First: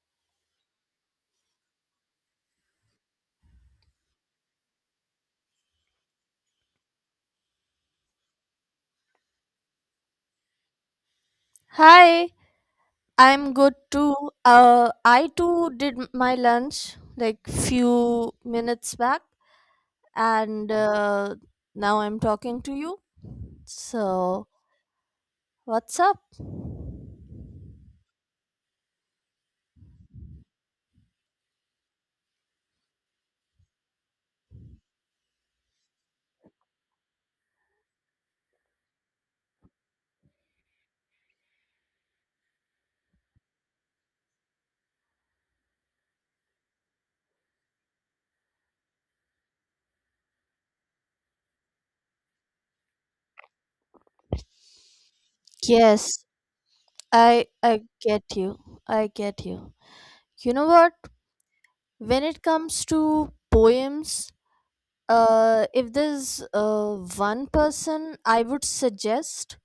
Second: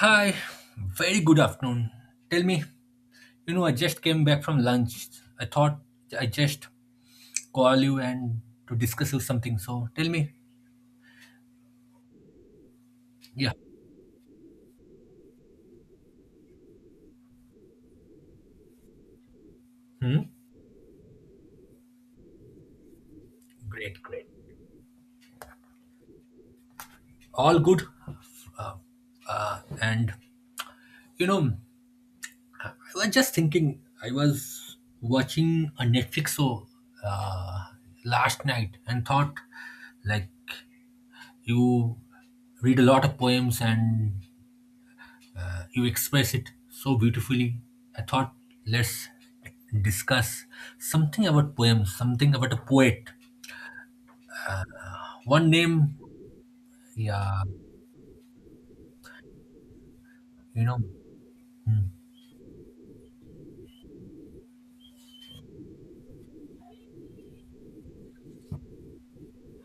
Hi, very good afternoon. Tell me, I just came back from lunch. I thought I just call you and to discuss you something. So tell me, Hi, I'm yeah. good too. I too did my lunch like few minutes back, Hmm? and now I'm talking to you. Great, great. So, what's up? All good. Uh, and you know, I was just thinking. I was watching a Netflix show uh, last night and thought, like, you read a lot of poems and you express it so beautifully. I thought let's discuss something about poems, something about a poet. One name, Yes, yeah, I get you. I get you. You you know know, what? hmm, When it comes to poems, if there's one person I would suggest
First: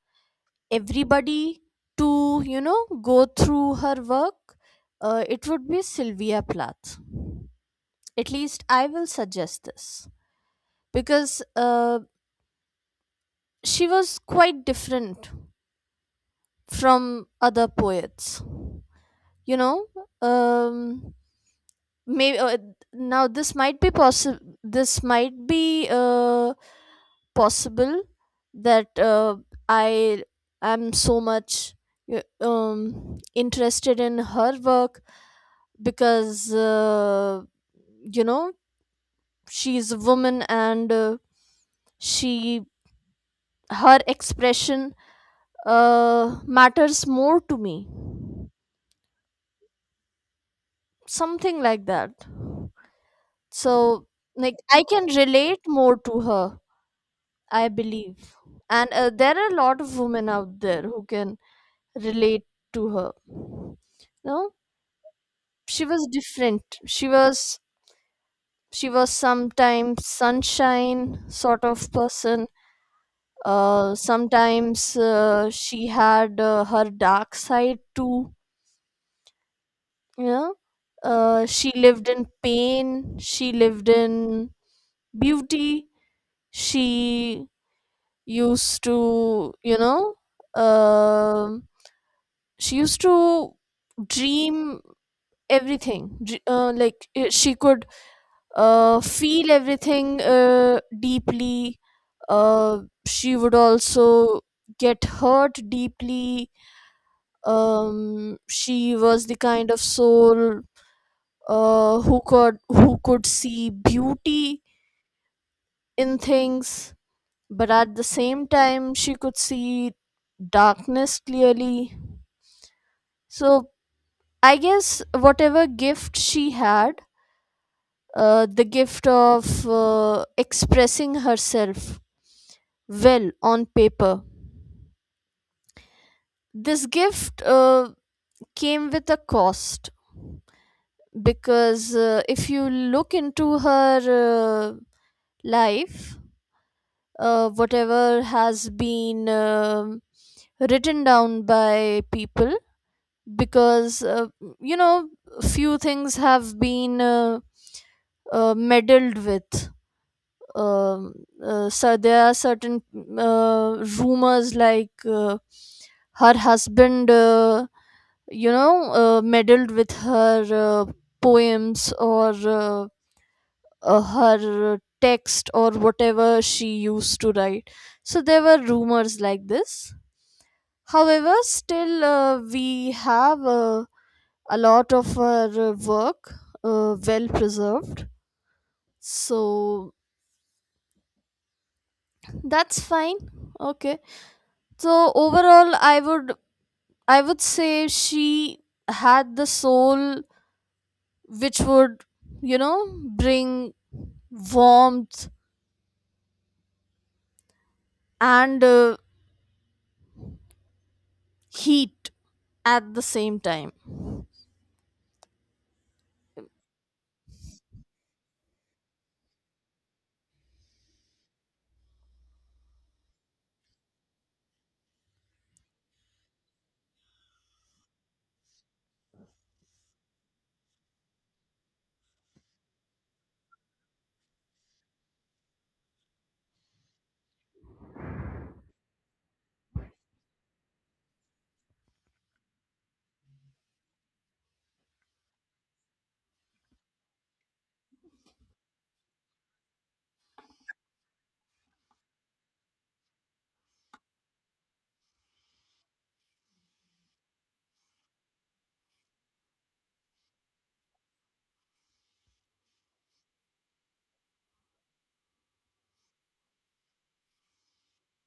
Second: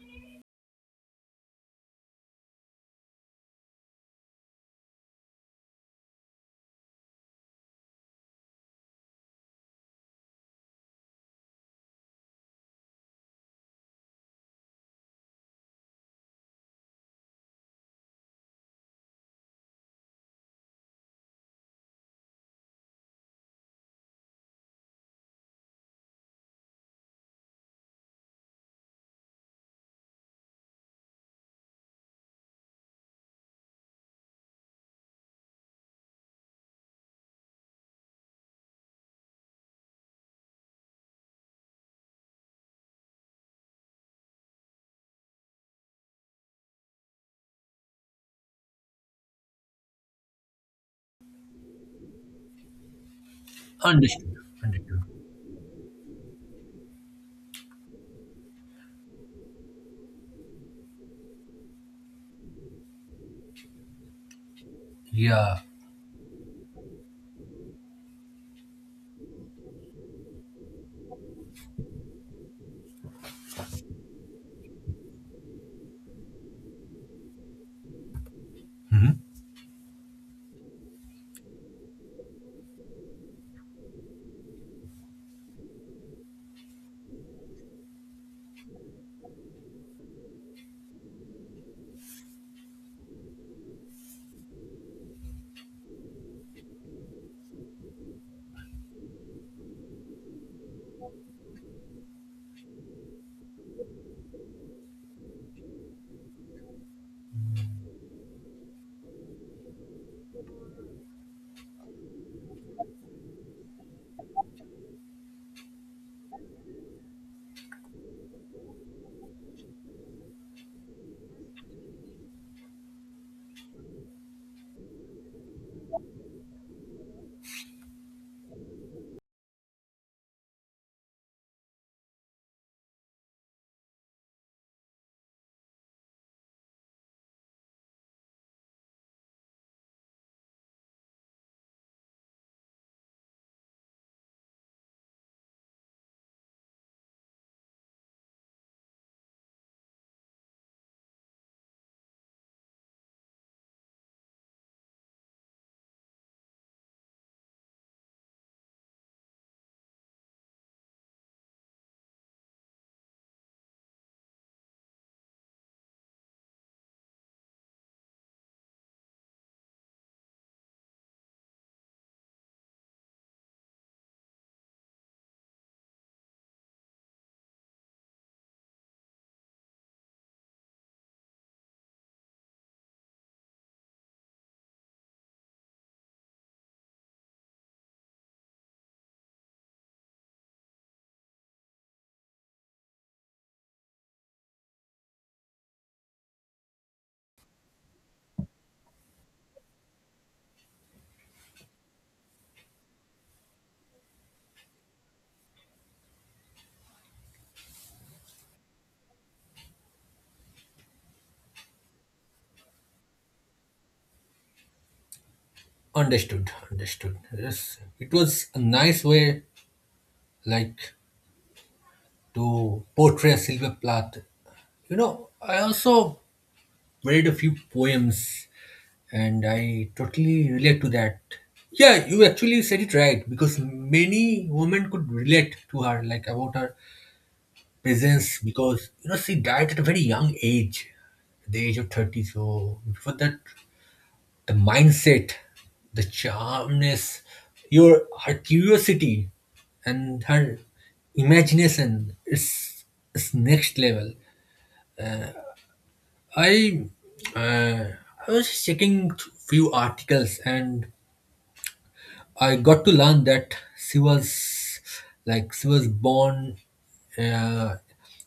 everybody to go through her work, it would be Sylvia Plath. At least I will suggest this because she was quite different from other poets, you know. um maybe now this might be possible, this might be possible that I am so much interested in her work because you know she's a woman and she, her expression matters more to me. Something like that. So understood, like I understood. can relate more to her, I believe. And there are a lot of women out there who can relate to her. No Yeah, She was different, she was sometimes sunshine sort of person, sometimes she had her dark side too, hmm, you know she lived in pain, she lived in beauty. She used to um she used to dream everything. Like she could feel everything deeply. She would also get hurt deeply. She was the kind of soul who could see beauty in things, but at the same time she could see darkness clearly. So I guess whatever gift she had, the gift of expressing herself well on paper. This gift came with a cost because if you look into her life, whatever has been written down by people, because you know, few things have been meddled with. Um, so there are certain rumors like her husband meddled with her uh, poems or her text or whatever she used to write. So there were rumors like this. However, still we have a lot of her work well preserved. So that's fine. Okay. So overall, I would say she had the soul which would you know bring warmth and heat at the same time. understood, understood. Yes, it was a nice way, like to portray Sylvia Plath. I also read a few poems and I totally relate to that. Yeah, you actually said it right because many women could relate to her, like about her presence, because you know she died at a very young age, the age of 30. So before that, the mindset, the charmness, your her curiosity, and her imagination is next level. I uh, I was checking few articles and I got to learn that she was like she was born uh,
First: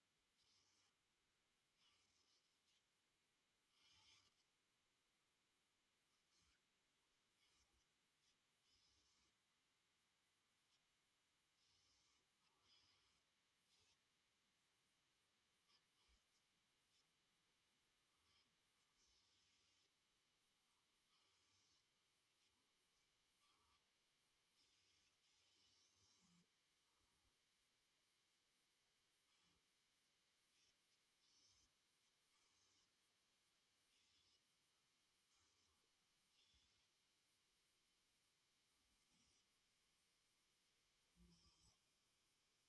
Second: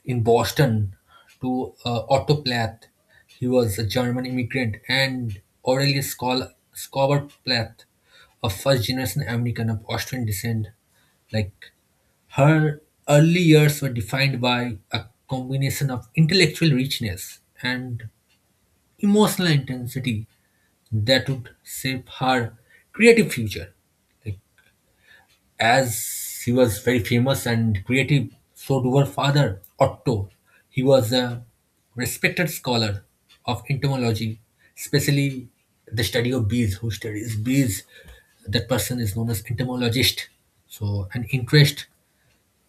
in Boston to Otto Plath. He was a German immigrant and Aurelius Schauber Plath, a first generation American of Austrian descent. Like her early years were defined by a combination of intellectual richness and emotional intensity that would shape her creative future. Like as he was very famous and creative, so do her father, Otto. He was a respected scholar of entomology, especially the study of bees. Who studies bees? That person is known as entomologist. So, an interest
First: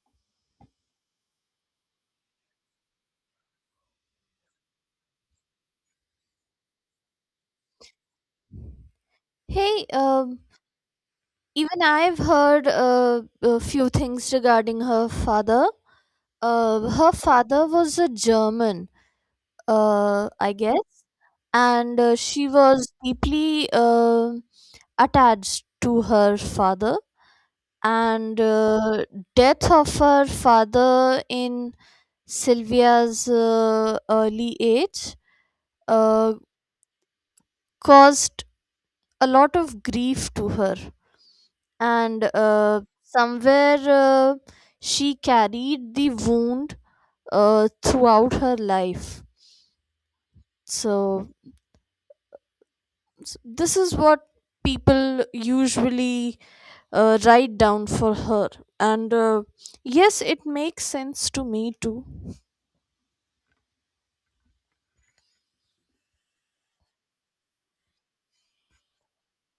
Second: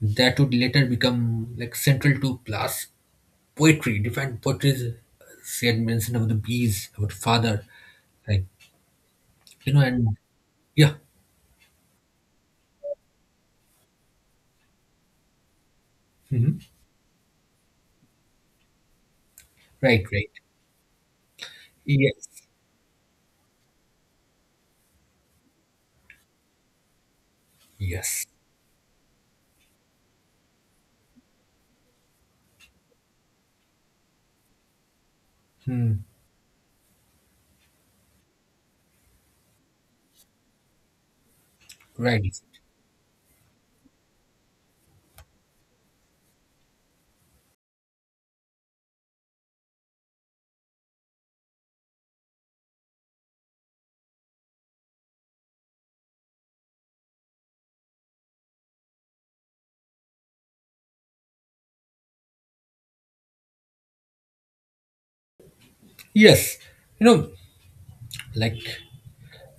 that would later become like central to Plath's poetry. Different poetry, she had mentioned about the bees, about father, like Hey, and yeah, even I've heard a few things regarding her father. Her father was a German, right, right, I guess, and yes, she was deeply attached to her father. yes, And death of her father in Sylvia's early age hmm, uh, caused a lot of grief to her, right. and somewhere she carried the wound throughout her life. So this is what people usually write down for her, and yes, it makes sense to me too. Yes, you know, like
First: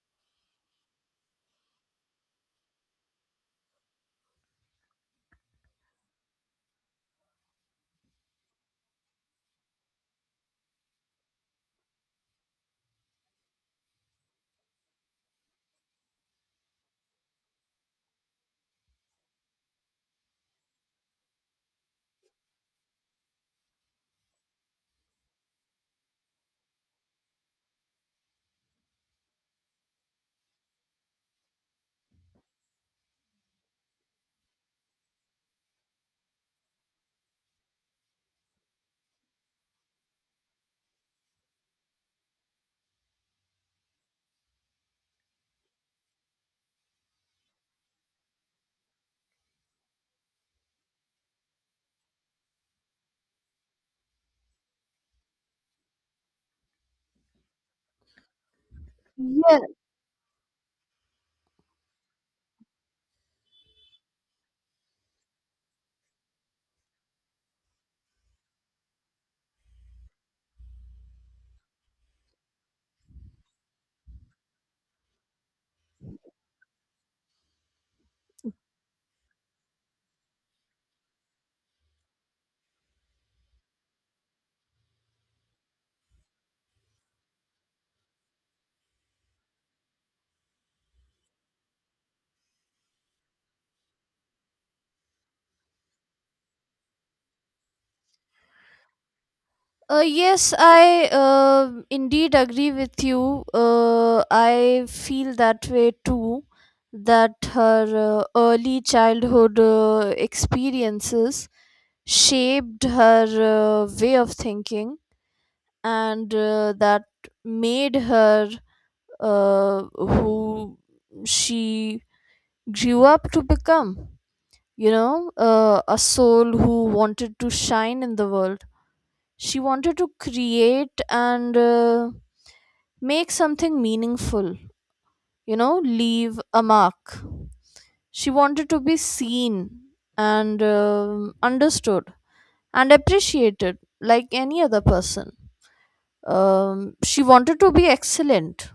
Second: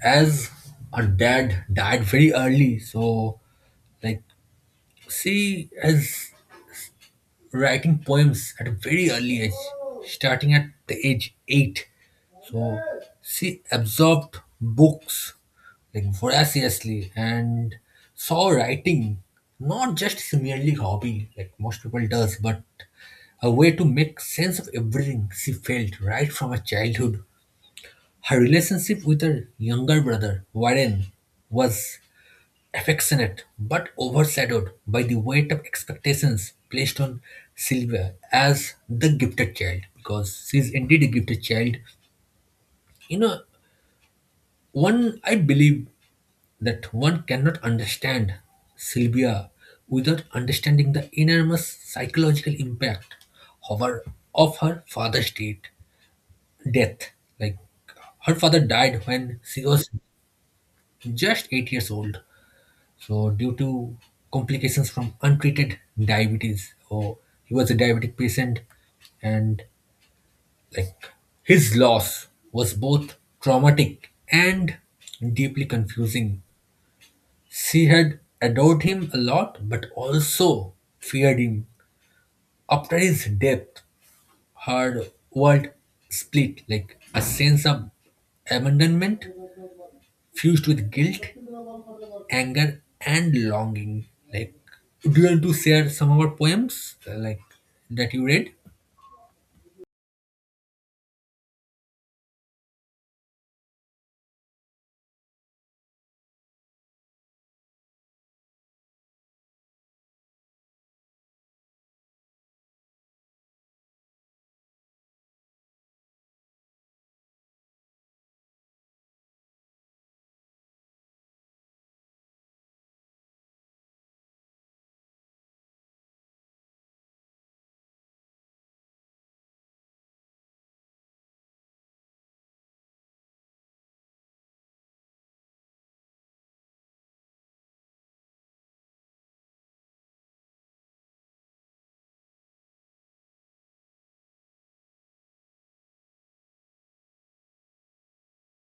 as her dad died very early, so like she is writing poems at a very early age, starting at the age 8. So she absorbed books like voraciously and saw writing not just as merely hobby like most people does, but a way to make sense of everything she felt right from her childhood. Her relationship with her younger brother, Warren, was affectionate but overshadowed by the weight of expectations placed on Sylvia as the gifted child, because she is indeed a gifted child. You know, one, I believe that one cannot understand Sylvia without understanding the enormous psychological impact of her father's death. Like her father died when she was just 8 years old. So due to complications from untreated diabetes, oh, he was a diabetic patient, and like his loss was both traumatic and deeply confusing. She had adored him a lot, but also feared him. After his death, her world split like a sense of abandonment fused with guilt, anger, and longing. Like, do you want to share some of our poems, like that you read? Yes, I indeed agree with you. I feel that way too. That her early childhood experiences shaped her way of thinking, and that made her who she grew up to become. You know, a soul who wanted to shine in the world. She wanted to create and make something meaningful, leave a mark. She wanted to be seen and understood and appreciated like any other person. She wanted to be excellent,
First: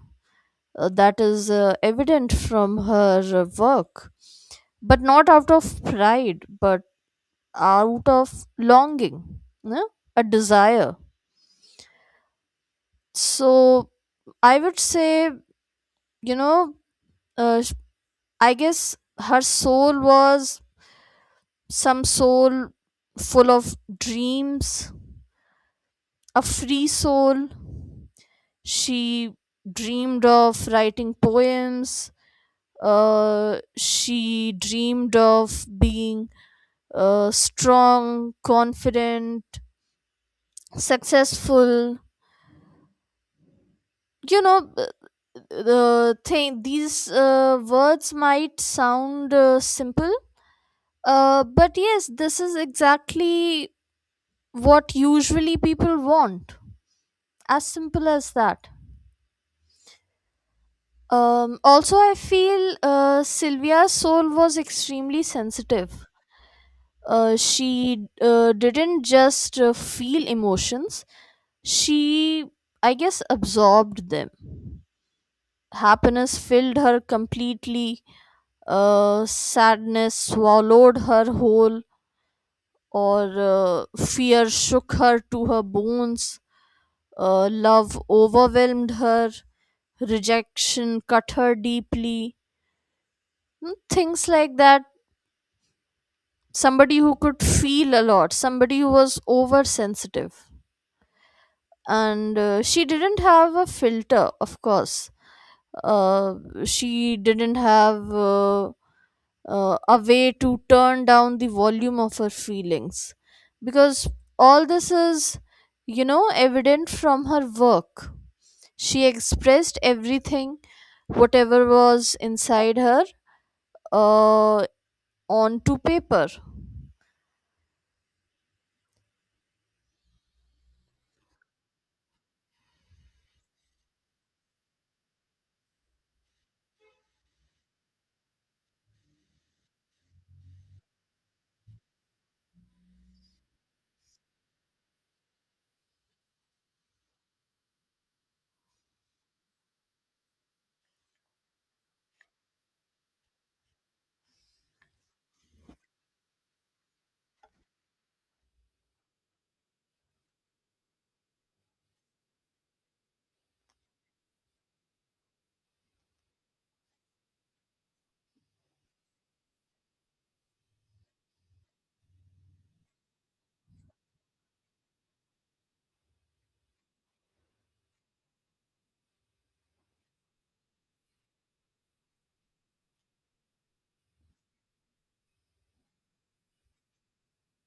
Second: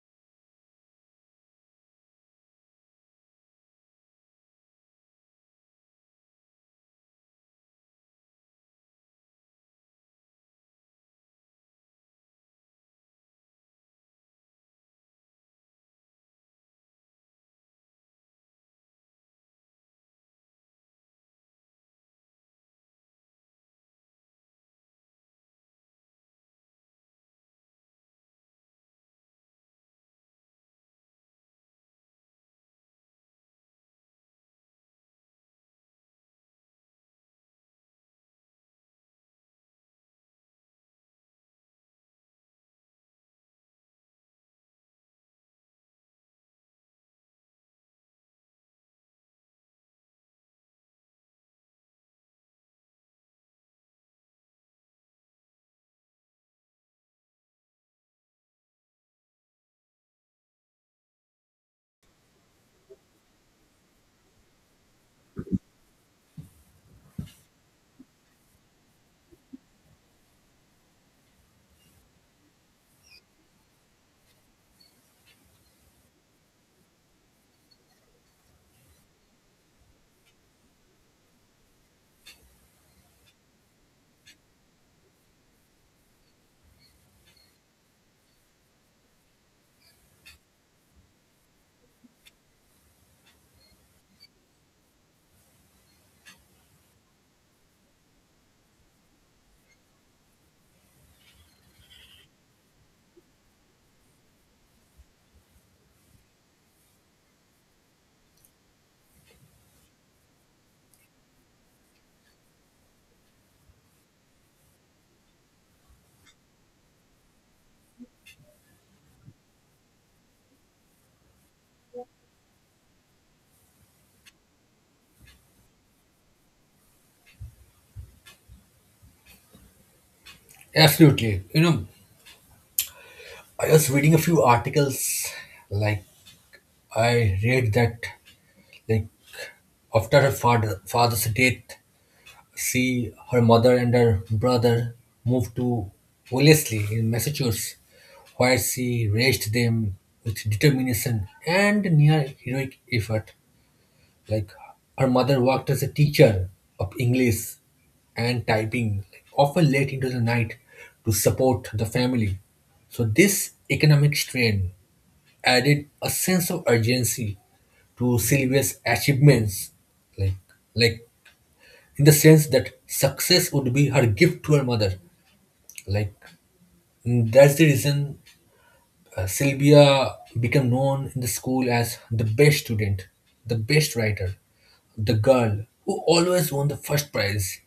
that is evident from her work, but not out of pride but out of longing, you a desire. So I would say, you know uh, sh- I guess her soul was some soul full of dreams, a free soul. She dreamed of writing poems. She dreamed of being strong, confident, successful. You know, the thing these words might sound simple, but yes, this is exactly what usually people want. As simple as that. Also, I feel Sylvia's soul was extremely sensitive. She didn't just feel emotions, she, I guess, absorbed them. Happiness filled her completely, sadness swallowed her whole, or fear shook her to her bones, love overwhelmed her, rejection cut her deeply. Things like that. Somebody who could feel a lot, somebody who was oversensitive, and she didn't have a filter, of course. uh, she didn't have a way to turn down the volume of her feelings, because all this is evident from her work. She expressed everything, whatever was inside her, uh, onto paper. Absolutely. I was reading a few articles. Like, I read that, like, after her father's death, she, her mother, and her brother moved to Wellesley in Massachusetts, where she raised them with determination and near heroic effort. Like her mother worked as a teacher of English and typing, like, often late into the night to support the family. So this economic strain added a sense of urgency to Sylvia's achievements, like like in the sense that success would be her gift to her mother. Like that's the reason Sylvia became known in the school as the best student, the best writer, the girl who always won the first prize,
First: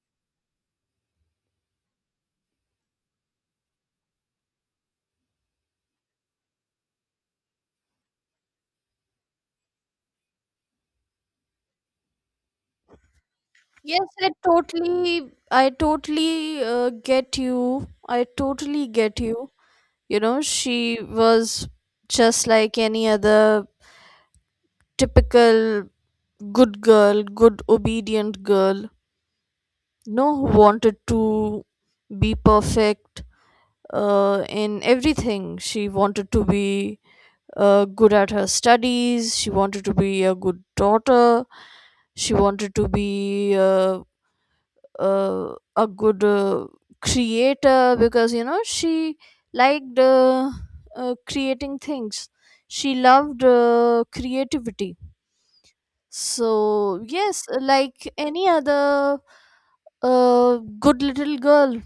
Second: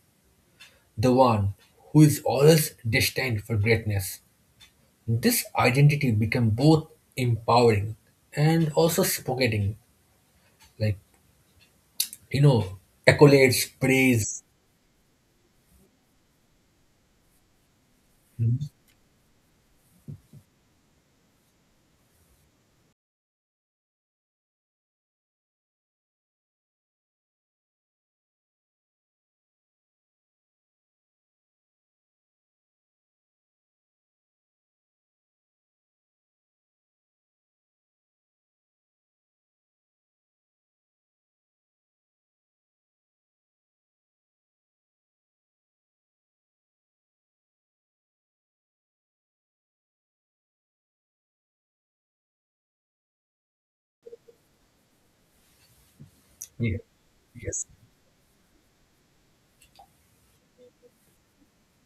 the one who is always destined for greatness. This identity became both empowering and also suffocating. Like, you know, accolades, Yes, praise. I totally get you. I Mhm. totally get you. You know, she was just like any other typical good girl, good obedient girl. No, Who wanted to be perfect in everything. She wanted to be good at her studies. She wanted to be a good daughter. She wanted to be a good creator because she liked creating things. She loved creativity. So Yeah. yes, Yes. like any other uh, good little girl,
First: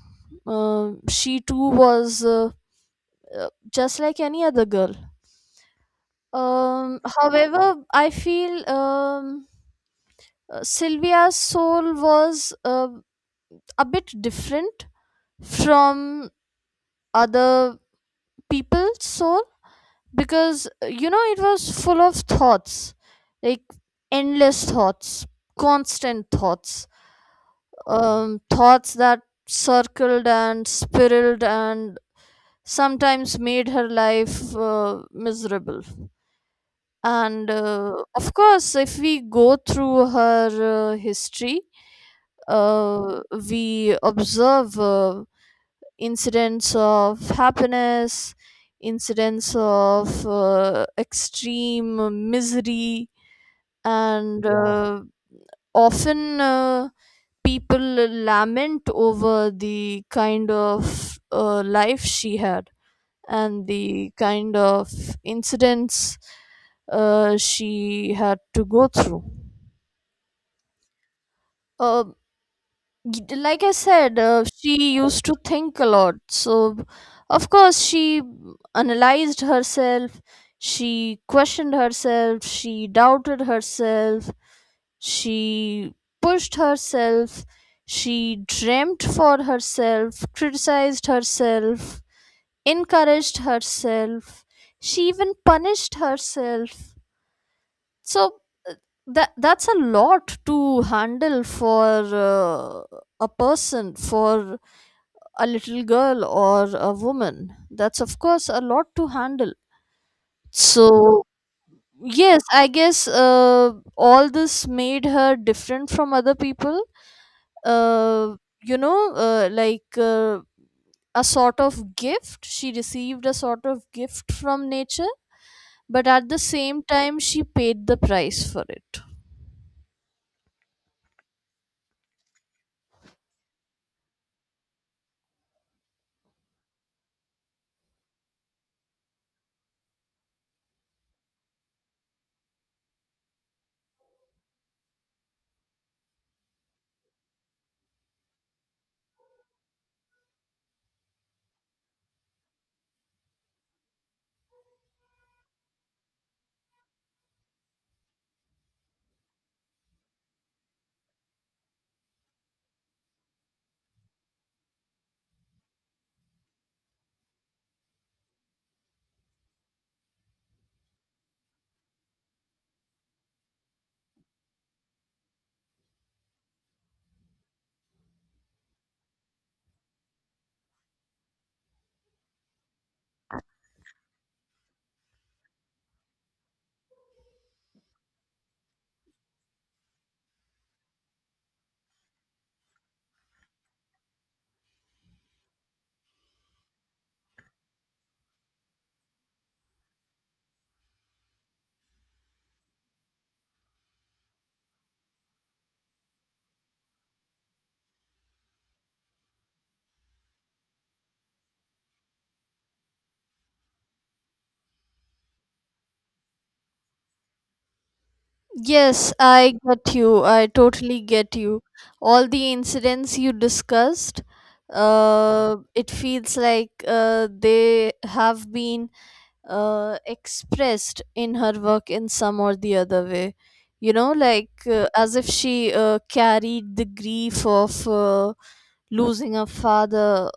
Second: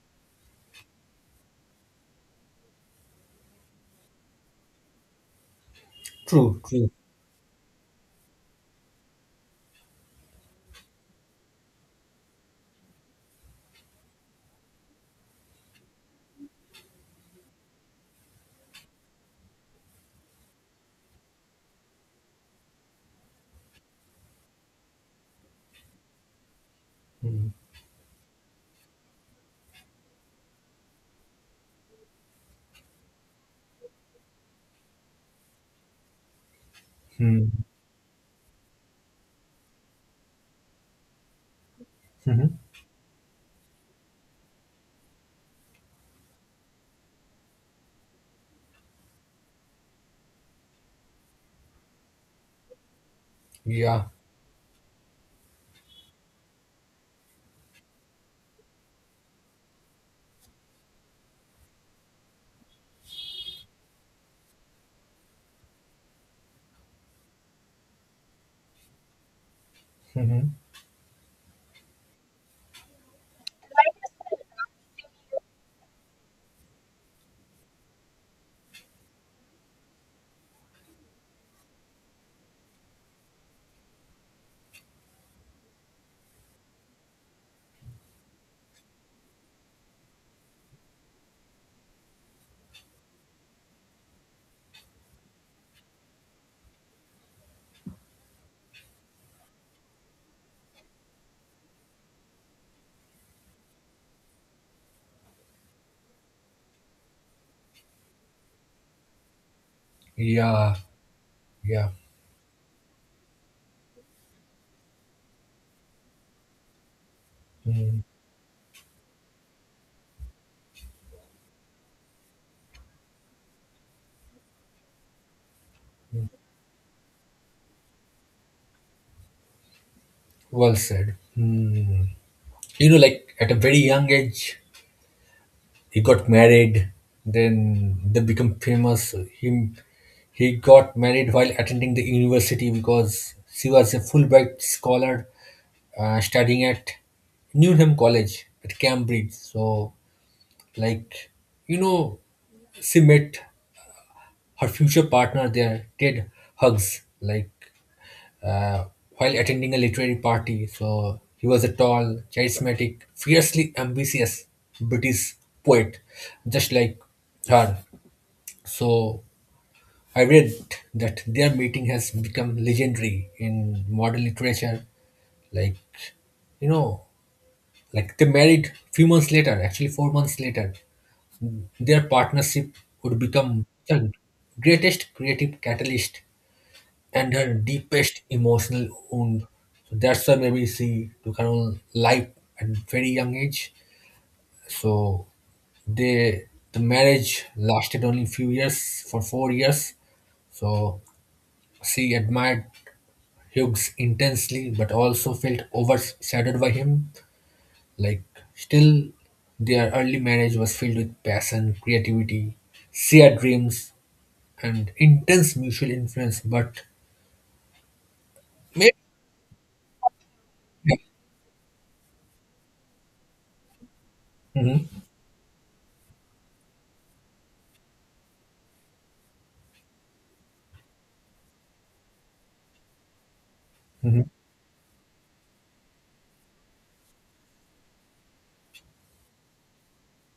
she too was just like any other girl. True, true. Um, however i feel um, uh, Sylvia's soul was a bit different from other people's soul because it was full of thoughts, like endless thoughts, constant thoughts. Mm-hmm. Thoughts that circled and spiraled and sometimes made her life miserable. And of course, if we go through her history, Mm-hmm. uh, we observe incidents of happiness, incidents of extreme misery, Yeah. and yeah, often people lament over the kind of life she had and the kind of incidents she had to go through. Hmm. Uh, like I said, she used to think a lot. So, of course, she analyzed herself, she questioned herself, she doubted herself, she pushed herself, she dreamt for herself, criticized herself, encouraged herself, she even punished herself. So uh, that's a lot to handle for uh, a person, for a little girl or a woman. That's of course a lot to handle. Yeah. So Yeah. yes, I guess all this made her different from other people, Mm. uh, you know uh, like uh, a sort of gift she received, a sort of gift from nature, but at the same time she paid the price for it. Well said. Hmm. Like at a very young age he got married, then they become famous. Him he got married while attending the university because she was a Fulbright scholar, studying at Newnham College at Cambridge. So like you know she met her future partner there, Ted Hugs, like uh, while attending a literary party. So he was a tall, charismatic, fiercely ambitious British poet, just like her. So I read that their meeting has become legendary in modern literature. Like, you know, like they married few months later, actually 4 months later. Their partnership would become the greatest creative catalyst and her deepest emotional wound. So that's why maybe she took her own life at very young age. So they the marriage lasted only few years for 4 years. So she admired Hughes intensely but also felt overshadowed by him. Like still their early marriage was filled with passion, creativity, shared dreams, and intense mutual influence, but maybe Yes, I get you. I totally get you. All the incidents you discussed, it feels like they have been expressed in her work in some or the other way. You know, Mhm. like as if she carried the grief of losing a father,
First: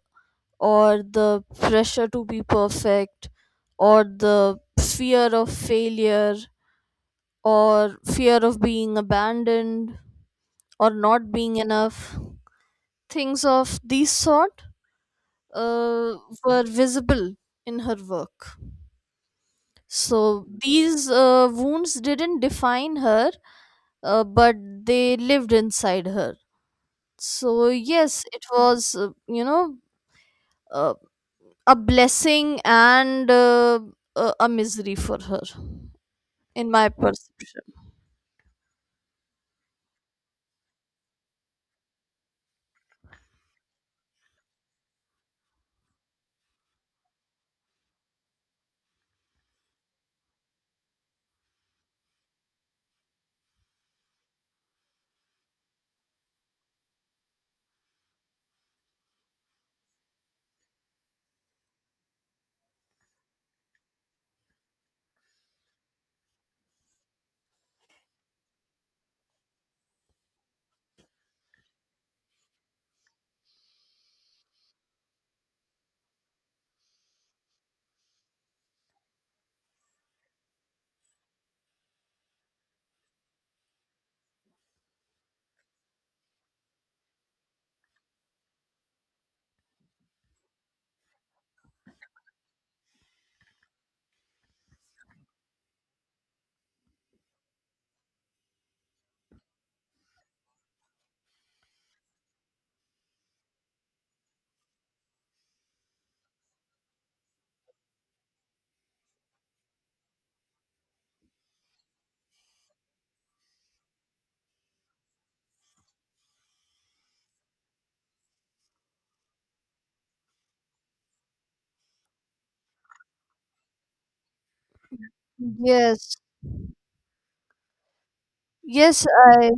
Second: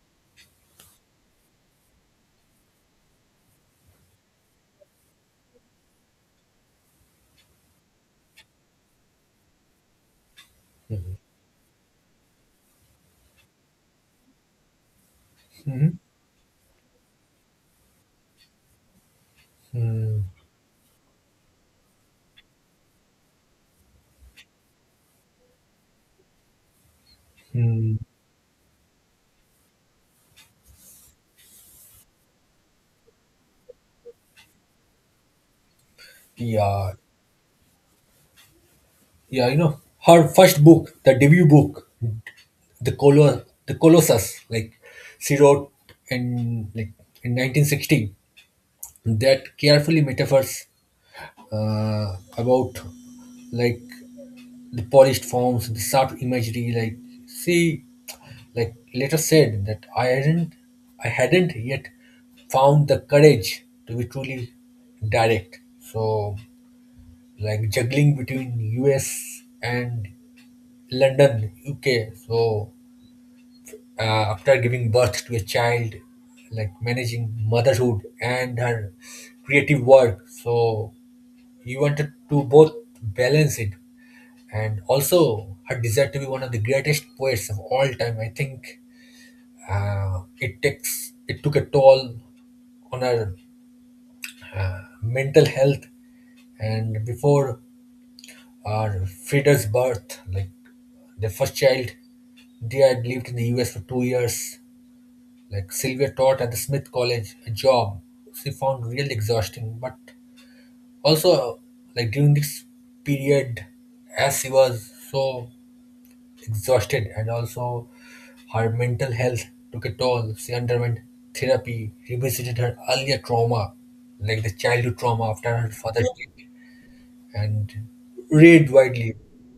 or the pressure to be perfect, or the fear of failure, or fear of being abandoned, or Mhm. not being enough. Things of these sort Mm-hmm. uh, were visible in her work. Hmm. So these wounds didn't define her, but they lived inside her. So, Hmm. yes, it was, uh, a blessing and a misery for her, in my Yeah, perception. yeah, her first book, the debut book, the Colossus, like she wrote in like in 1960, that carefully metaphors about like the polished forms, the sharp imagery. Like she, like later said that I hadn't yet found the courage to be truly direct. So like juggling between US and London, UK. So after giving birth to a child, like managing motherhood and her creative work. So he wanted to both balance it and also her desire to be one of the greatest poets of all time. I think it took a toll on her uh, mental health and before Or Frida's birth, like their first child, they had lived in the US for 2 years. Like Sylvia taught at the Smith College, a job she found really exhausting. But also, like during this period, as she was so exhausted and also her mental health took a toll, she underwent therapy, revisited her earlier trauma, like the childhood trauma after her father's Yes, death, and read yes, widely. I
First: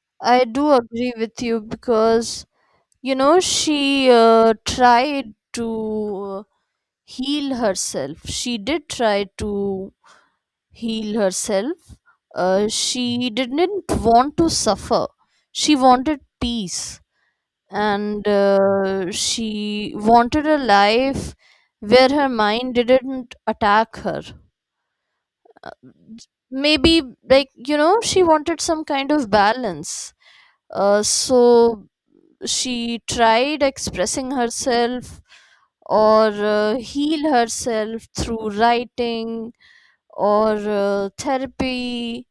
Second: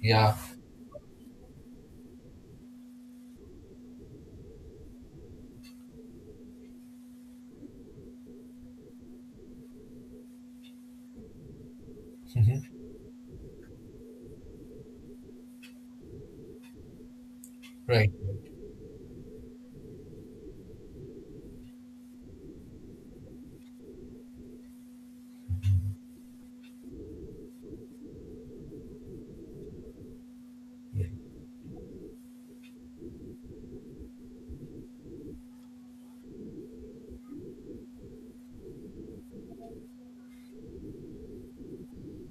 Yeah. I do agree with you because she tried to heal herself. She did try to heal herself. Hmm. She didn't want to suffer. She wanted peace, Right. and she wanted a life where her mind didn't attack her. Maybe, she wanted some kind of balance. So she tried expressing herself or heal herself through writing, or therapy,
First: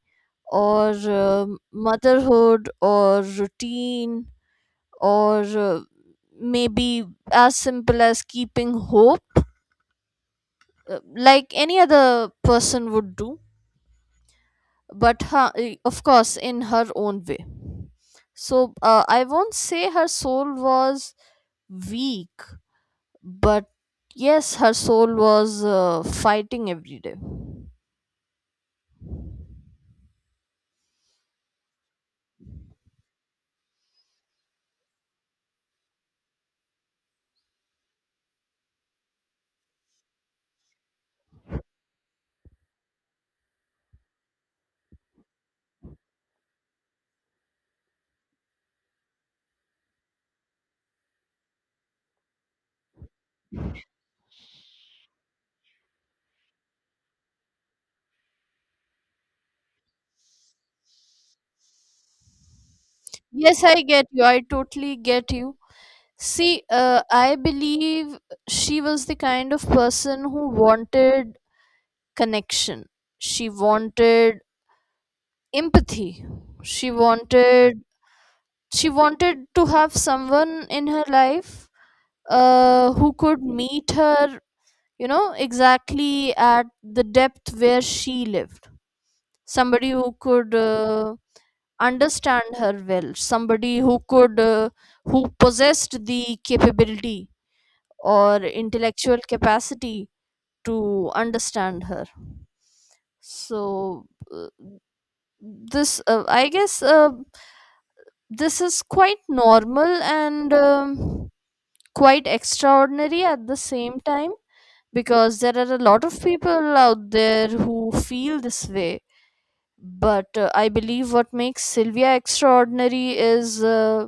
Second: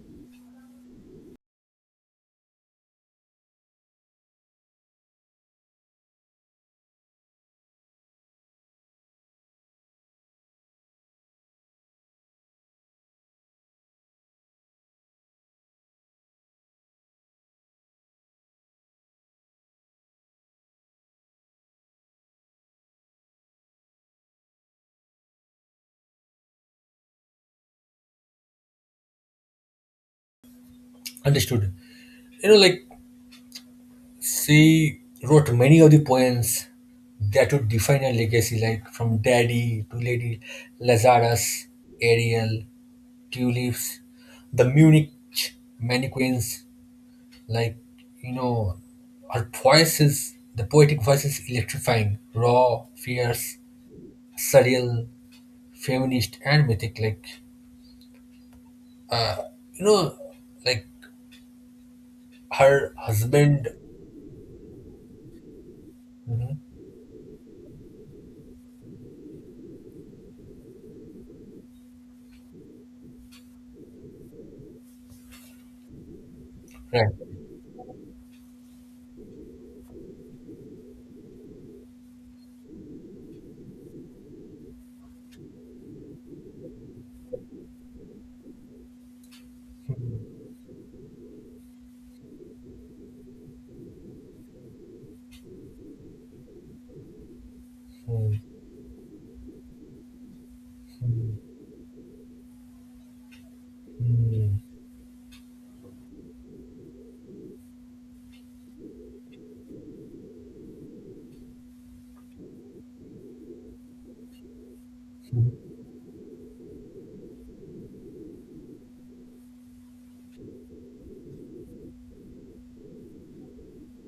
or motherhood or routine, or maybe as simple as keeping hope, like any other person would do, but her, of course in her own way. So I won't say her soul was weak. But yes, her soul was fighting every day. Understood. Like she wrote many of the poems that would define her legacy, like from Daddy to Lady Lazarus, Ariel, Tulips, the Munich mannequins. Like, you know, her voice is, the poetic voice is electrifying, raw, fierce, surreal, feminist, and mythic. Like, you know, like her Yes, husband. I get you. I totally get you. See, Mhm. I believe she was the kind of person who wanted connection. She wanted empathy. She Right. wanted to have someone in her life who could meet her, you know, exactly at the depth where she lived. Somebody who could understand her well, somebody who could who possessed the capability or Mhm. intellectual capacity to understand her. So uh, this I guess this is quite normal and quite extraordinary at the same time, because Yeah, there are a lot of people out there who feel this way. But I believe what makes Sylvia extraordinary is uh,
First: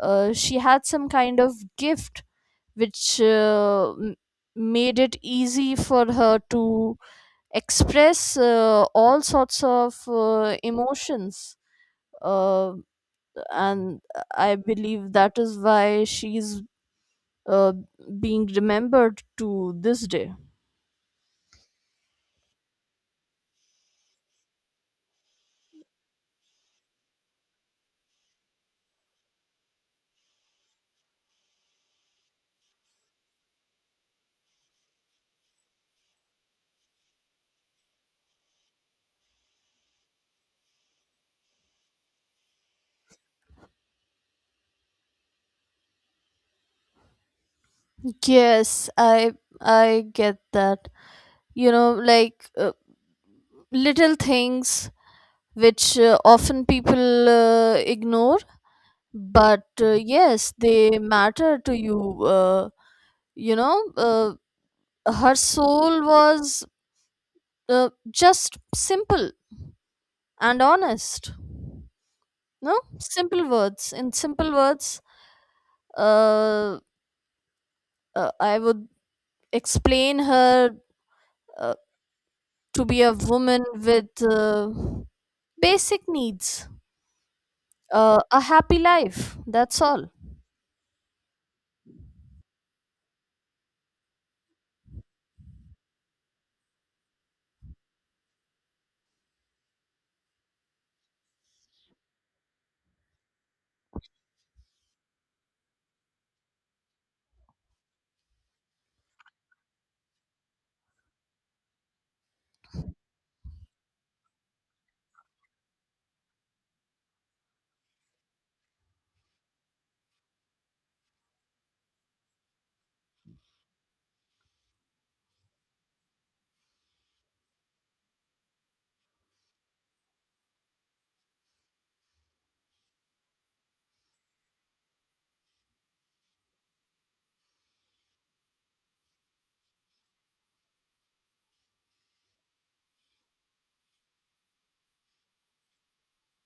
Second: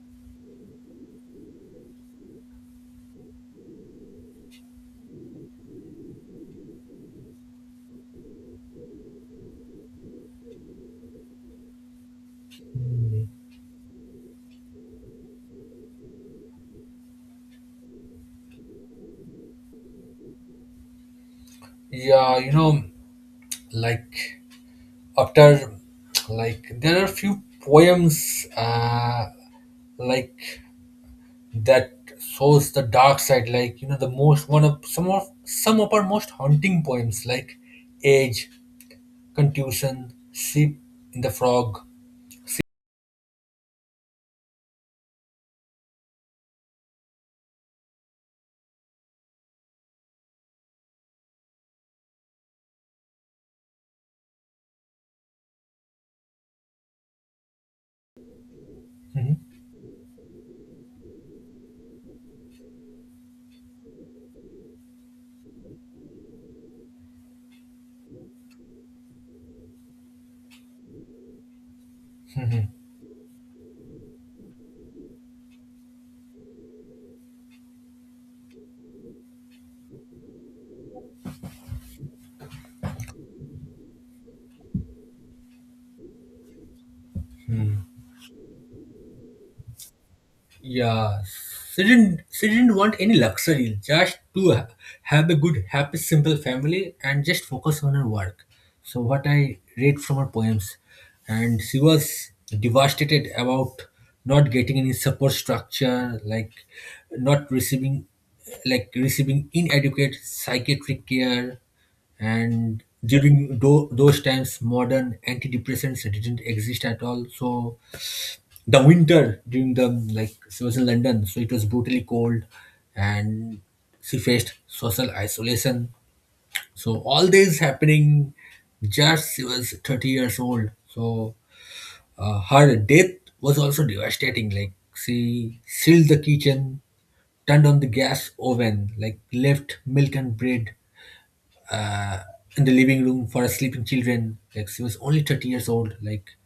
uh, she had some kind of gift which made it easy for her to express all sorts of emotions, uh, and I believe that is why she's uh, being remembered to this day. you know, like after, like there are few poems like that shows the dark side. Like the most one of some of our most haunting poems, like age, contusion, sheep in the frog. Yes, I get that. You know, like little things which often people ignore, but yes, they matter to you. You know Her soul was just simple and honest. Mhm. No simple words In simple words, uh, I would explain her uh, to be a woman with basic needs, a happy life, that's all. Yeah, she didn't want any luxury, just to have a good, happy, simple family and just focus on her work. So what I read from her poems, and she was devastated about not getting any support structure, like not receiving, like receiving inadequate psychiatric care, and during those times modern antidepressants didn't exist at all, so the winter during the like she was in London, so it was brutally cold, and she faced social isolation. So all this happening, just she was 30 years old. So her death was also devastating. Like she sealed the kitchen, turned on the gas oven, like left milk and bread uh, in the living room for her sleeping children. Like she was only 30 years old. Like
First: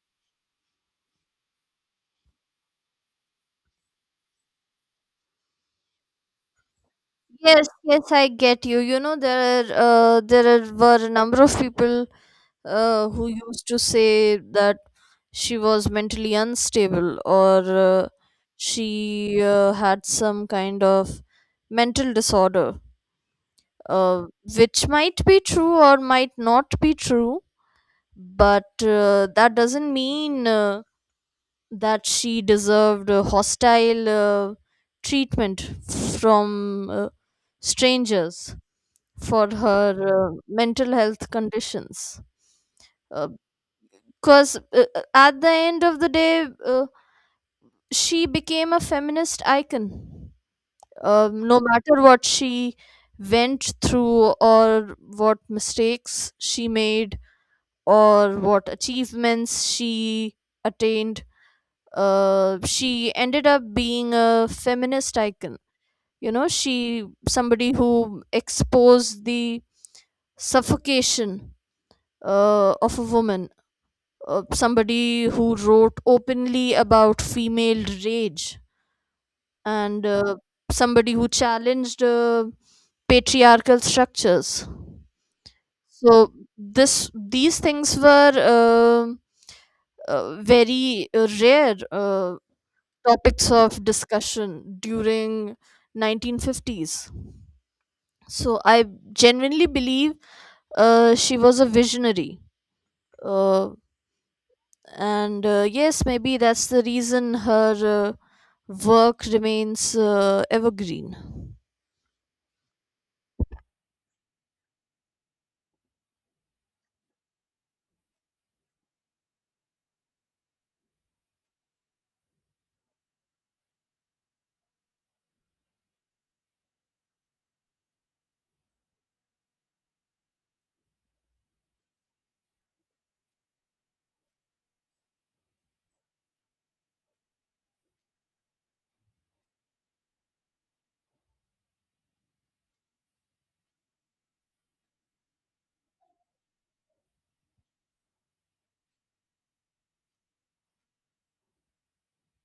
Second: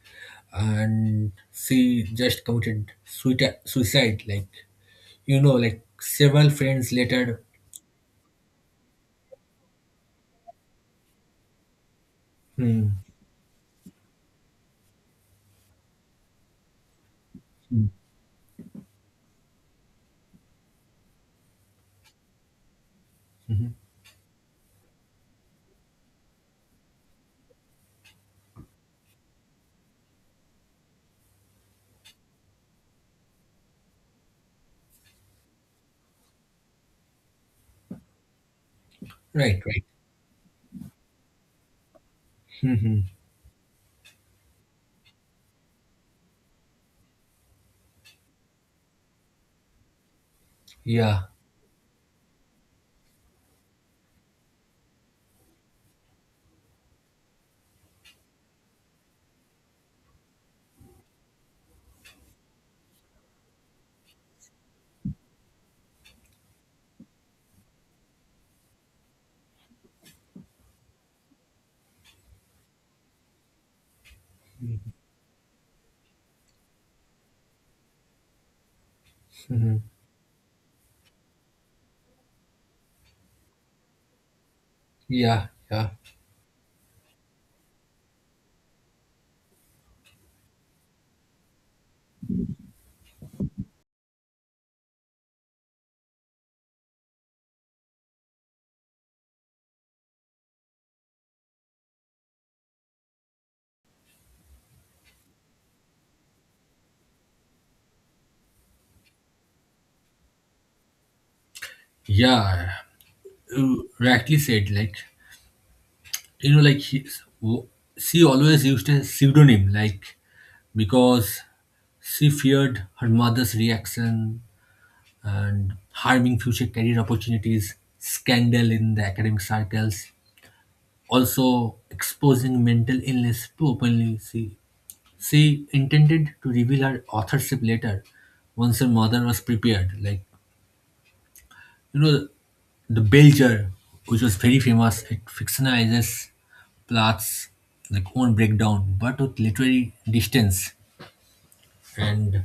and she just committed suicide like like several friends later. Yes, yes, I get you. You know, there are, were a number of people Hmm. Who used to say that she was mentally unstable, or Hmm. She had some kind of mental disorder, Mhm. uh, which might be true or might not be true, but that doesn't mean that she deserved hostile treatment from strangers for Right, right. her mental health conditions, Mhm. because at the end of the day, she became a feminist icon. Yeah. No matter what she went through, or what mistakes she made, or what achievements she attained, she ended up being a feminist icon. You know, she somebody who exposed the suffocation of a woman, somebody who wrote openly about female rage, Mhm. and somebody who challenged patriarchal structures. Yeah. Yeah. So this these things were very rare topics of discussion during 1950s. So I genuinely believe she was a visionary. Uh, and yes, maybe that's the reason her work remains evergreen. Yeah, you rightly said like like w- she always used a pseudonym like because she feared her mother's reaction and harming future career opportunities, scandal in the academic circles, also exposing mental illness too openly. She intended to reveal her authorship later once her mother was prepared. Like, you know, the Belger, which was very famous, it fictionalizes plots like own breakdown, but with literary distance. And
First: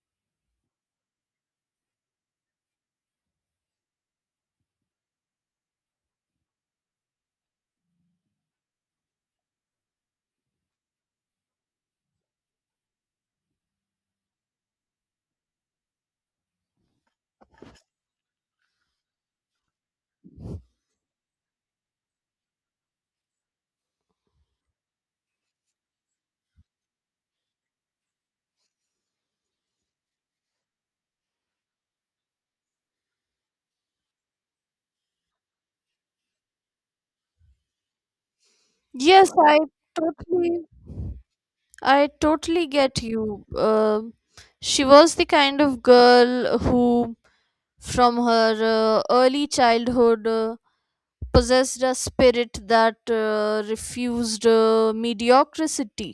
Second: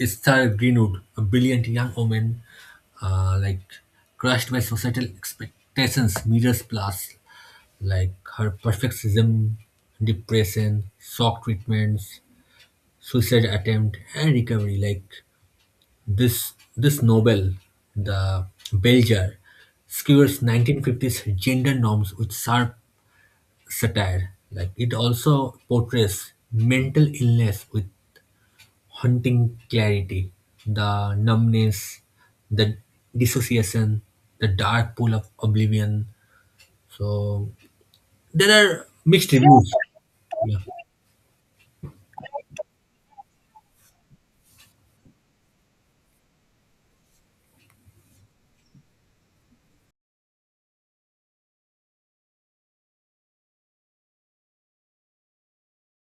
Esther Greenwood, a brilliant young woman, like crushed by societal expectations, mirrors plots like her perfectionism, depression, shock treatments, suicide attempt, and recovery. Like this novel, The Belger, skewers 1950s gender norms with sharp satire. Like it also portrays mental illness with haunting clarity, the numbness, the dissociation, the dark pool of oblivion. So there are Yes, mixed reviews. totally Yeah. I totally get you. She was the kind of girl who from her early childhood possessed a spirit that refused mediocrity,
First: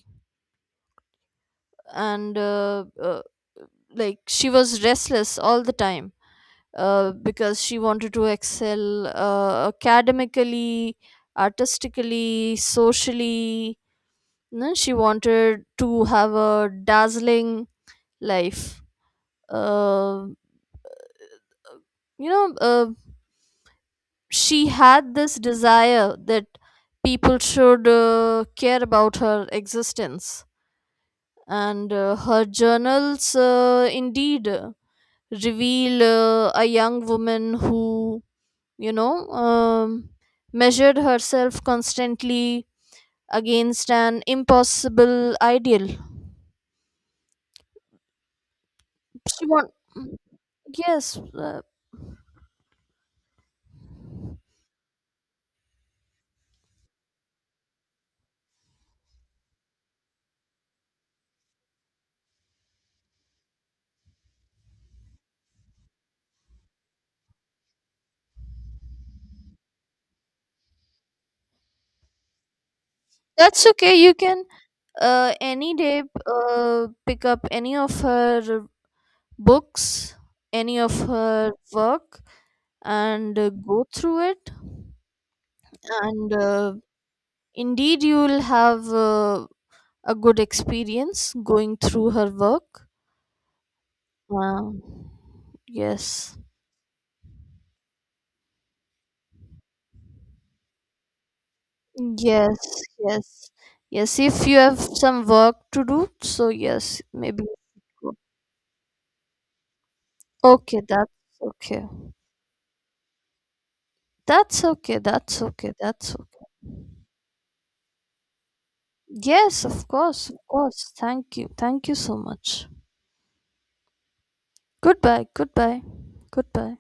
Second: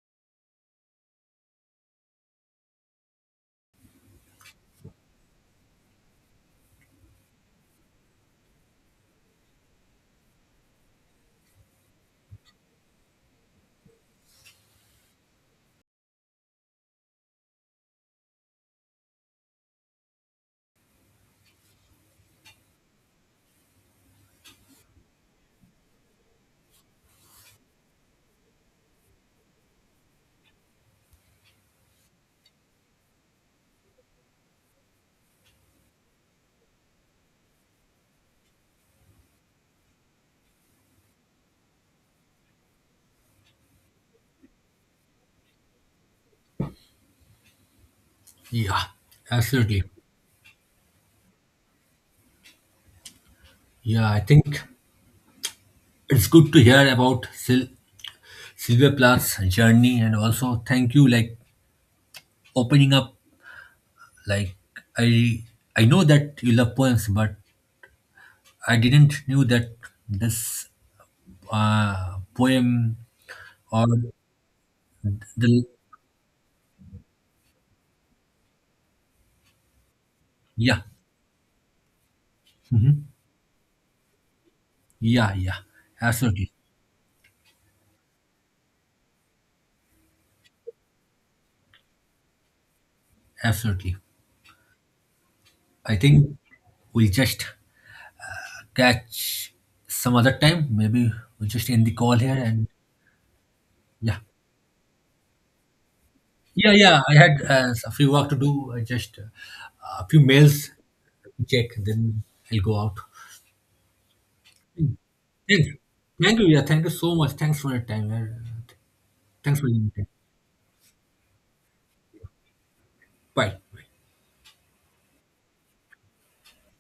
and like she was restless all the time because she wanted to excel academically, artistically, socially. No, She wanted to have a dazzling life. Uh, you know, uh, she had this desire that people should care about her existence. And her journals indeed reveal a young woman who, you know, measured herself constantly against an impossible ideal. Yeah, She want, absolutely. yes, Yeah, I think it's good to hear about Sylvia Plath's journey, and also thank you like opening up. Like I, I know that you love poems, but I didn't knew that this poem that's or okay. You can the any day pick up any of her books, any yeah, of her work, hmm, and go through it. yeah, yeah, And absolutely, indeed, you will have a good experience going through her work. absolutely. Um, I think yes. we'll just catch some other time. Maybe we'll just end the call here, Yes, and yes, yes. yeah. If you have some work to do, so Yeah, yes, yeah. I maybe had you a few should work to do. I just a few go. mails Okay, to check, okay. then I'll go out. That's okay. Thank you. That's Thank okay. you. Yeah, thank you so much. Thanks for your time. Yeah. Thanks Yes, for of your time. course, of course. Thank you. Thank you so much. Bye. Goodbye. Goodbye.